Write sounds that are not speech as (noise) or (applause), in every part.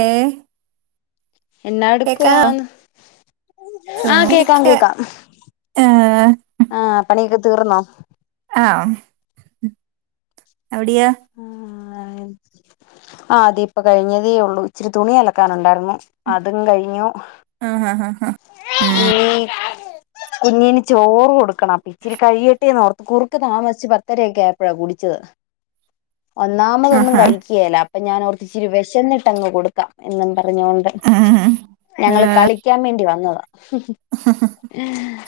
ഏ എന്നാ കേക്കാവോ എടുക്കുവാന്ന് ആ ചുമ്മാ കേക്കാം ഇരിക്ക കേക്കാം ഏഹ് ആ പണിയൊക്കെ തീർന്നോ ആ എവിടിയാ അതി ഇപ്പ കഴിഞ്ഞതേ ഉള്ളൂ ഇച്ചിരി തുണി അലക്കാനുണ്ടായിരുന്നു അതും കഴിഞ്ഞു ആഹ് ആഹ് ആഹ് ആഹ് ഉം (unintelligible) കുഞ്ഞിന് ചോറ് കൊടു ക്കണം ഇിച്ചിരി കഴിയട്ടെ നോർ കുറുക്ക് താമസിച്ച് പത്തരയൊക്കെ ആയപ്പഴാ കുടിച്ചത് ഒന്നാമതൊന്നും ആഹാ കഴിക്കേല്ല അപ്പൊ ഞാൻ ഓർത്തിച്ചിരി വിശന്നിട്ട് അങ്ങ് കൊടുക്കാം എന്നങ്ങ് പറഞ്ഞൊണ്ട് ഉം ഞങ്ങള് ഏഹ് കളിക്കാൻ വേണ്ടി വ ന്നതാ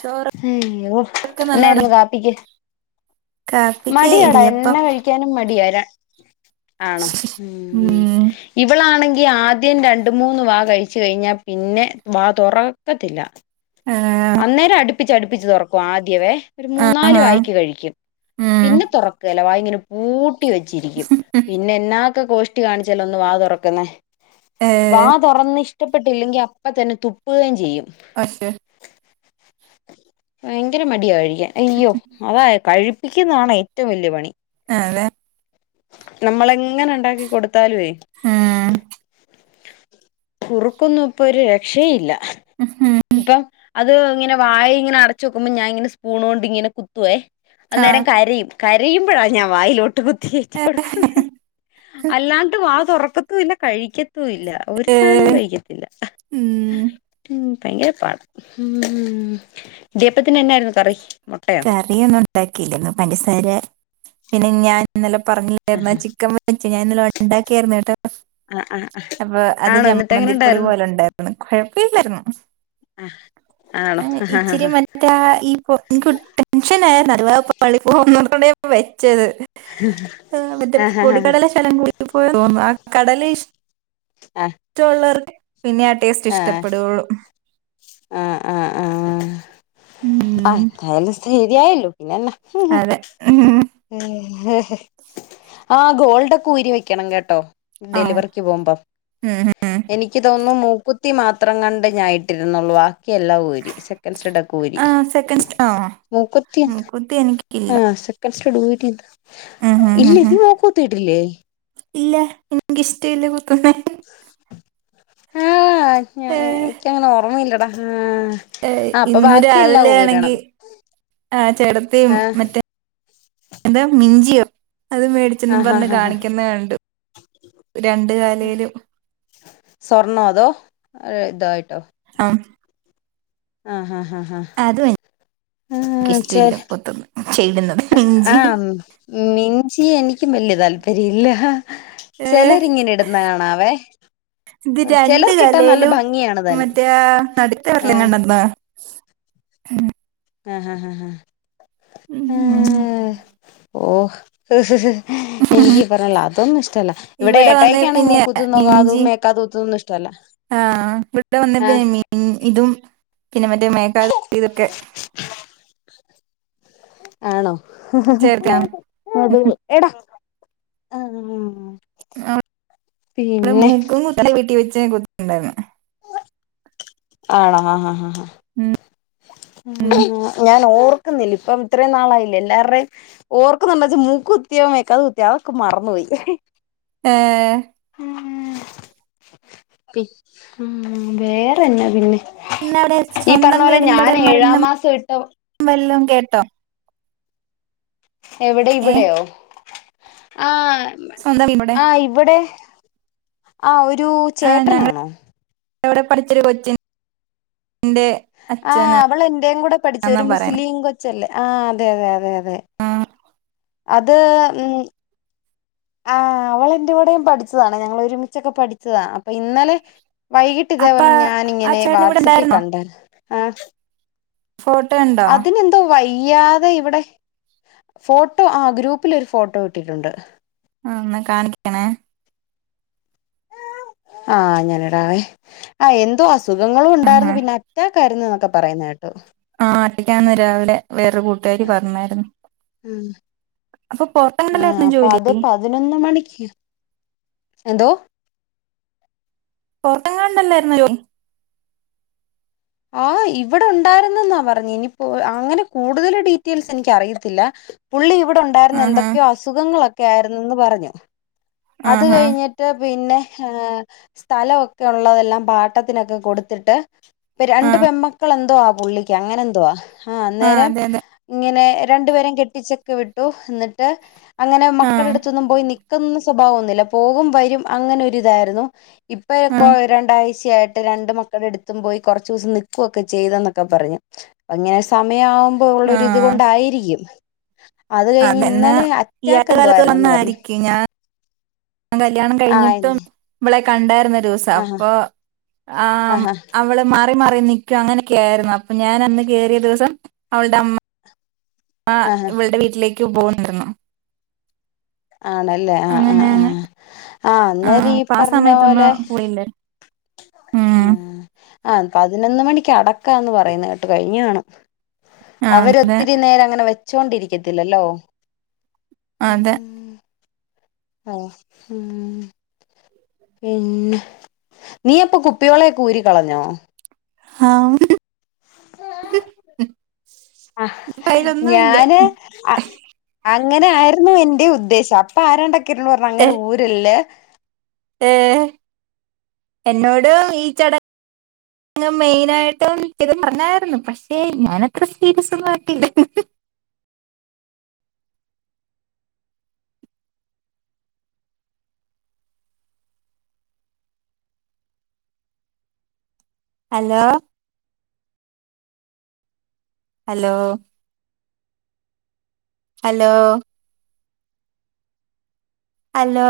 ചോറൊക്കെ അയ്യോ നല്ലോണം എന്നായിരുന്നു കാപ്പിക്ക് കാപ്പിക്ക് മടിയാടാ ഇടിയപ്പം എന്ന കഴിക്കാനും മടിയ ര ആണോ ഉം ഇവളാണെ ങ്കി ആദ്യം രണ്ട് മൂന്ന് വാ കഴിച്ചു കഴിഞ്ഞാ പിന്നെ വാ താെറ ക്കത്തില്ല ഏഹ് അന്നേരം അടു പ്പിച്ച് അടുപ്പിച്ച് തുറക്കും ആദ്യവേ ഒരു മൂന്നാല് ആഹാ വായിക്ക് കഴിക്കും ഉം പിന്നെ തുറക്കേല്ല വായ് ഇങ്ങനെ പൂ ട്ടി വെച്ചിരിക്കും പിന്നെ എന്നാ ഒക്കെ കോഷ്ടി കാണിച്ചാ ഒന്ന് വാ തൊറക്കുന്നെ വാ ഏഹ് തുറന്നിഷ് ടപ്പെട്ടില്ലെങ്കി അപ്പം തന്നെ തുപ്പുകയും ചെയ്യും പക്ഷെ ഭയങ്കര മടിയ കഴി ക്കാ അയ്യോ അതായ് കഴി യിപ്പിക്കുന്നതാണ് ഏറ്റവും വലിയ പണി ആ അതെ നമ്മളെങ്ങനെ ഉണ്ടാക്കി കൊടു ത്താല് വേ ഉം കുറുക്കൊന്നും ഇപ്പൊ ഒരു രക്ഷെ ഇല്ല ഹഹ അത് ഇങ്ങനെ വായ ഇങ്ങെ അടച്ച് വെക്കുമ്പോ ഞാനിങ്ങനെ സ്പൂൺ കൊണ്ട് ഇങ്ങനെ കുത്തുവേ ആഹ് അന്നേരം കരയും ക രയുമ്പഴാ ഞാ വായിലോട്ട് വെ കേറ്റികൊടുക്ക അല്ലാണ്ട് വാ തുറക്ക ക്കുല്ല കഴിക്ക ല്ല ഒരു സാധനവും ഏഹ് കഴിക്കത്തില്ല ഉം ഭയങ്കര പാടാ ഉം ദപ്പത്തിന് എന്നായിരുന്നു കറി മുട്ടയോ കറിയ ഒന്നും ഉണ്ടാക്കില്ലന്ന പഞ്ചസാര പിന്നെ ഞാൻ ഇന്നലെ പറഞ്ഞില്ലേര്ന്നോ ചിക്കൻ വച്ച ഞാൻ ഇന്നല ഉണ്ടാക്കിയായിരുന്നു കേട്ടോ ആഹ് ആഹ് ആഹ് അപ്പൊ അത് ആണോ എന്നിട്ട് എങ്ങനെ ജമ്മന്തിപ്പൊടി ഉണ്ടായിരുന്നു പോലെ ഉണ്ടായിരുന്നു കുഴപ്പല്ലായിരുന്നു ആഹ് ആണോ ആഹ് ഇച്ചിരി ആഹ് മറ്റ ഈ പൊ എനിക്ക് ടെൻഷൻ ആയിരുന്നു അതവാ പാളി പോവുന്നുള്ള ണേ വേ ച്ചത് മറ്റ ആഹ് ആഹ് പൊടിക്കടല ഷലം കൂടി പോ തോന്ന കടല ഇഷ് ടോള്ളർക്ക് ആ അ അ ആ ഉം, ആത്ത എല്ല സെ ദ്യായല്ലോ പിന്നല്ല ഉ അതെ ഉം, ആ ഗോൾഡൊക്കെ ഊരി വെക്കണം കേട്ടോ ആ ഡെലിവറിക്ക് പോകുമ്പോ ഉം. എനിക്ക് തോന്നുന്നു മൂ കുത്തി മാത്രം കണ്ട് ഞായിട്ടിരുന്നുള്ളൂ വാ എല്ലാം ഊരി സെക്കൻ സ്റ്റഡൊക്കെ ഊരി ആ സെക്കൻഡ് ആ മൂക്കുത്തി ഉം, കുത്തി എനിക്കില്ല ആ സെക്കൻ്റ് സ്റ്റഡ്ഡ് ഊരി ഉം, ഉം, ഇല്ല ഉം, ഉം. നീ മൂക്കൂത്തിയിട്ടില്ലേ ഇല്ല എനക്കിഷ്ടല്ല കുത്തുന്നെ ആ ഞാ ഏ, എനിക്കങ്ങനെ ഓർമ്മയില്ലടാ ആ ഏ ആ അപ്പൊ ഇന്ന് ബാക്കിയെല്ലാം രാവിലെ ആണെങ്കി ഊരണം ആ ചേട്ടത്തിയും ആ മറ്റേ എന്താ മിഞ്ചിയോ അത് ആ മേടിച്ചന്നെന്നും ഹാ പറഞ്ഞ് ഹാ ഹാ കാണിക്കുന്ന കണ്ട് രണ്ട് കാലേലും സ്വർണോ അതോ ഇതായിട്ടോ ആ ആഹ് ആ ആ അതും ആഹ് ആ എനിക്കിഷ്ടമില്ല ചെല കൊത്തുന്ന ചെയ്ടുന്നത് മിഞ്ചി ആഹ് മിഞ്ചി എനി ക്ക്യും വല്ല്യ താല്പര്യ ഇല്ല. ഏ ചെലരിങ്ങനെ ഇടുന്ന കാണാവേ ഇത് രണ്ട് ചിലർക്കിട്ടാ നല്ല കാലേലും ഭംഗിയാണ് താനും മറ്റേ നട്ത്ത ഏഹ് വെര്ലിനെണ്ടാ (unintelligible) ഉം ആഹ് ഹാ ഹാ ഉമ് മ് മ് ഓഹ് എനിക്കിബറല്ല അതൊന്നു ഇഷ്ടല്ല ഇവിടെ വന്നേ ഏട്ടായിക്കാണ് പിന്നെ മൂകുത്തുന്നും ഇഞ്ചി കാതും മേക്കാതുത്തുന്ന് ഇഷ്ട്ടല്ല ആ ഇവിടെ വന്നേ എ പിന്നെ മീൻ ഇതും പിന്നെ മറ്റേ മേക്കാതുത്തിതൊക്കെ ആണോ ചേർക്കാ അതെ എടാ ആഹ് ആഹ് ആഹ് മൂക്കും കുത്തണെ വീട്ടി വെച്ച ഞാൻ കു ഇണ്ടായീര്ന്നെ ആണോ ആഹ് ആഹ് ആഹ് ഉം. ഞാൻ ഓർ ക്കുന്നില്ല ഇപ്പം ഇത്രേം നാളായില്ലെ എല്ലാറേം ഓർക്കുന്നുണ്ടെച് മൂകുത്യോ മേക്കാതുത്യോ അതൊക്കെ മറന്നോയി ഏഹ് വേറെന്നാ പിന്നെ ഇന്നടെ ഈ പറഞ്ഞ സ്വന്തം പോലെ ഞാൻ വീടിന്റടെ ഏഴാം മരണ് മാസം ഇട്ട വല്ലം കേട്ടോ എവിടെ ഏ ഇവിടെയോ ആഹ് സ്വന്തം ഇവിടെ ആഹ് ഇവിടെ ആഹ് ഒ രു ആ ഞങ്ങള ചേട്ടനാണോ ഇവിടെ പഠിച്ചൊരു കൊച്ചി ആഹ് അവള് എന്റേം കൂടെ പഠിച്ച് ഒരു പറയണെ മുസ്ലിം കൊച്ചല്ലേ ആഹ് അതെ അതെ അതെ അ തെ ആ അത് ഉം ആഹ് അവളെന്റെ കൂടെയും പഠിച്ചതാണ് ഞങ്ങള് ഒരുമിച്ചൊക്കെ പഠിച്ചതാ പ്പൊ ഇന്നലെ വൈകിട്ട് അപ്പ ഇതേപോലെ ആ ഞാനിങ്ങനെ ചേട്ടൻ ഇവിടെ വാട്സ്ആപ്പി ഉണ്ടായിരുന്നോ കണ്ടാര് ആഹ് ഫോട്ടോ ഇണ്ടോ ചെയ്യാതെ ഇവിടെ ഫോട്ടോ ആ ഗ്രൂപ്പില് ഒരു ഫോട്ടോ ഇട്ടിട്ടുണ്ട് ആ എന്നാ കാണിക്കണേ ആ ഞാൻ ഇടാവെ ആ എന്തോ അസു അസുഖങ്ങളും ആ ഉണ്ടായിരുന്നു പിന്നെ അറ്റാ കാരുന്നന്നൊക്കെ പറയുന്ന കേട്ടു ആ അടക്കാരുന്നു രാവിലെ വേറൊ കൂട്ടുകാരി പറഞ്ഞായിരുന്നു ഉം അപ്പൊ ആഹ് പൊറത്തണ്ടല്ലായിരുന്നോ അപ്പൊ ജോലി അത് പതിനൊന്ന് മണിക്ക് എന്തോ പൊറത്തങ്ങാണ്ടല്ലായിരുന്നുന്നോ ജോലി ആഹ് ഇവിടെ ഉണ്ടായിരുന്നെന്നാ പറഞ്ഞ ഇനിപ്പോ അങ്ങനെ കൂടുതൽ ഡീറ്റെയിൽസ് എനിക്കറിയത്തില്ല പുള്ളി ഇവിടെ ഉണ്ടായിരുന്നു ആഹാ എന്തൊക്കെയോ അസുഖങ്ങളൊക്കെ ക്കെ ആയിരുന്നന്ന് പറഞ്ഞു അത് ആഹാ കഴിഞ്ഞിട്ട് പിന്നെ ഏ സ്ഥലമൊക്കെ ഉള്ളതെല്ലാം പാട്ടത്തിനൊക്കെ കൊടുത്തിട്ട് ആ രണ്ട് പെമ്മക്കൾ എന്തോ ആ പുള്ളിക്ക് അങ്ങനെ എന്തുവാ ആ അന്നേരം അതെ അതെ ഇങ്ങനെ രണ്ടുപേരയും കെട്ടിച്ചക്കെ വിട്ടു എന്നിട്ട് അങ്ങനെ ആ മക്കള അടുത്തൊന്നും പോയി നിൽക്കുന്ന സ്വഭാവം ഒന്നുമില്ല പോകും വരും അങ്ങനെ ഒര് ഇതായിരുന്നു ഇപ്പൊ ആ എക്കോ രണ്ടാഴ്ചയായി രണ്ട് മക്കള അടുത്തും പോയി കുറച്ച ദിവസം നിക്കുവൊക്കെ ചെയ്തന്നൊക്കെ പറഞ്ഞു ഇങ്ങനെ സമയാവുമ്പോ ഉള്ള ഇത് കൊണ്ടായിരിക്കും (inaudible) അതന്നാ ഇന്നലെ ഈ അറ്റാക്ക് അടുത്ത എന്തോ കാലത്ത് ആയിരുന്നെന്ന് പറഞ്ഞു വന്നായിരിക്കും ഞാൻ ഞാൻ കല്യാണം ആ കഴിഞ്ഞിട്ടും ഇവളെ കണ്ടായിരുന്നു ദിവസം ആഹാ അപ്പോ ആ ആഹാ അവള് മാത്രം മാറിനിൽക്കും അങ്ങനൊക്കെ ആയിരുന്നു അപ്പൊ ഞാൻ അന്ന് കയറിയ ദിവസം അവളുടെ അമ്മ ആ ആഹാ ഇവൾടെ വീട്ടിലേക്ക് പോകാനാരുന്നു ആണല്ലേ ആഹ് ആഹ് ആഹ് ആഹ അന്നേര ആഹ് ഈ അപ്പൊ ആ പറഞ്ഞ സമയത്തൊന്ന് പോലെ പോയില്ലേ ഉം ആഹ ആഹ പതിനൊന്ന് മണിക്ക് അടക്കാന്ന് പറയുന്ന കേട്ട് കഴിഞ്ഞാണ് അവര അതെ ഒത്തിരി നേരം അങ്ങനെ വ ചൊണ്ടിരിക്കത്തില്ലല്ലോ അതെ ആഹ ഉ പിന്നെ നീയപ്പൊ കുപ്പിയോളെഊരി കളഞ്ഞോ ആഹ ആ കയ്യിലൊന്നും ഇല്ല ഞാന് അങ്ങനെ ആായിരുന്നു എ ഉദ്ദേശം അപ്പ ആ ി പറഞ്ഞ അങ്ങനെ ര്ല്ലേ ഏർ എന്നോട ഈ ചടങ്ങങ് മെയിന ആായിട്ടും ഇത് പറഞ്ഞായിരുന്നു പക്ഷെ ഞാൻത്ര സീരിയസ് ഒട്ടത് ഹലോ ഹലോ ഹലോ ഹലോ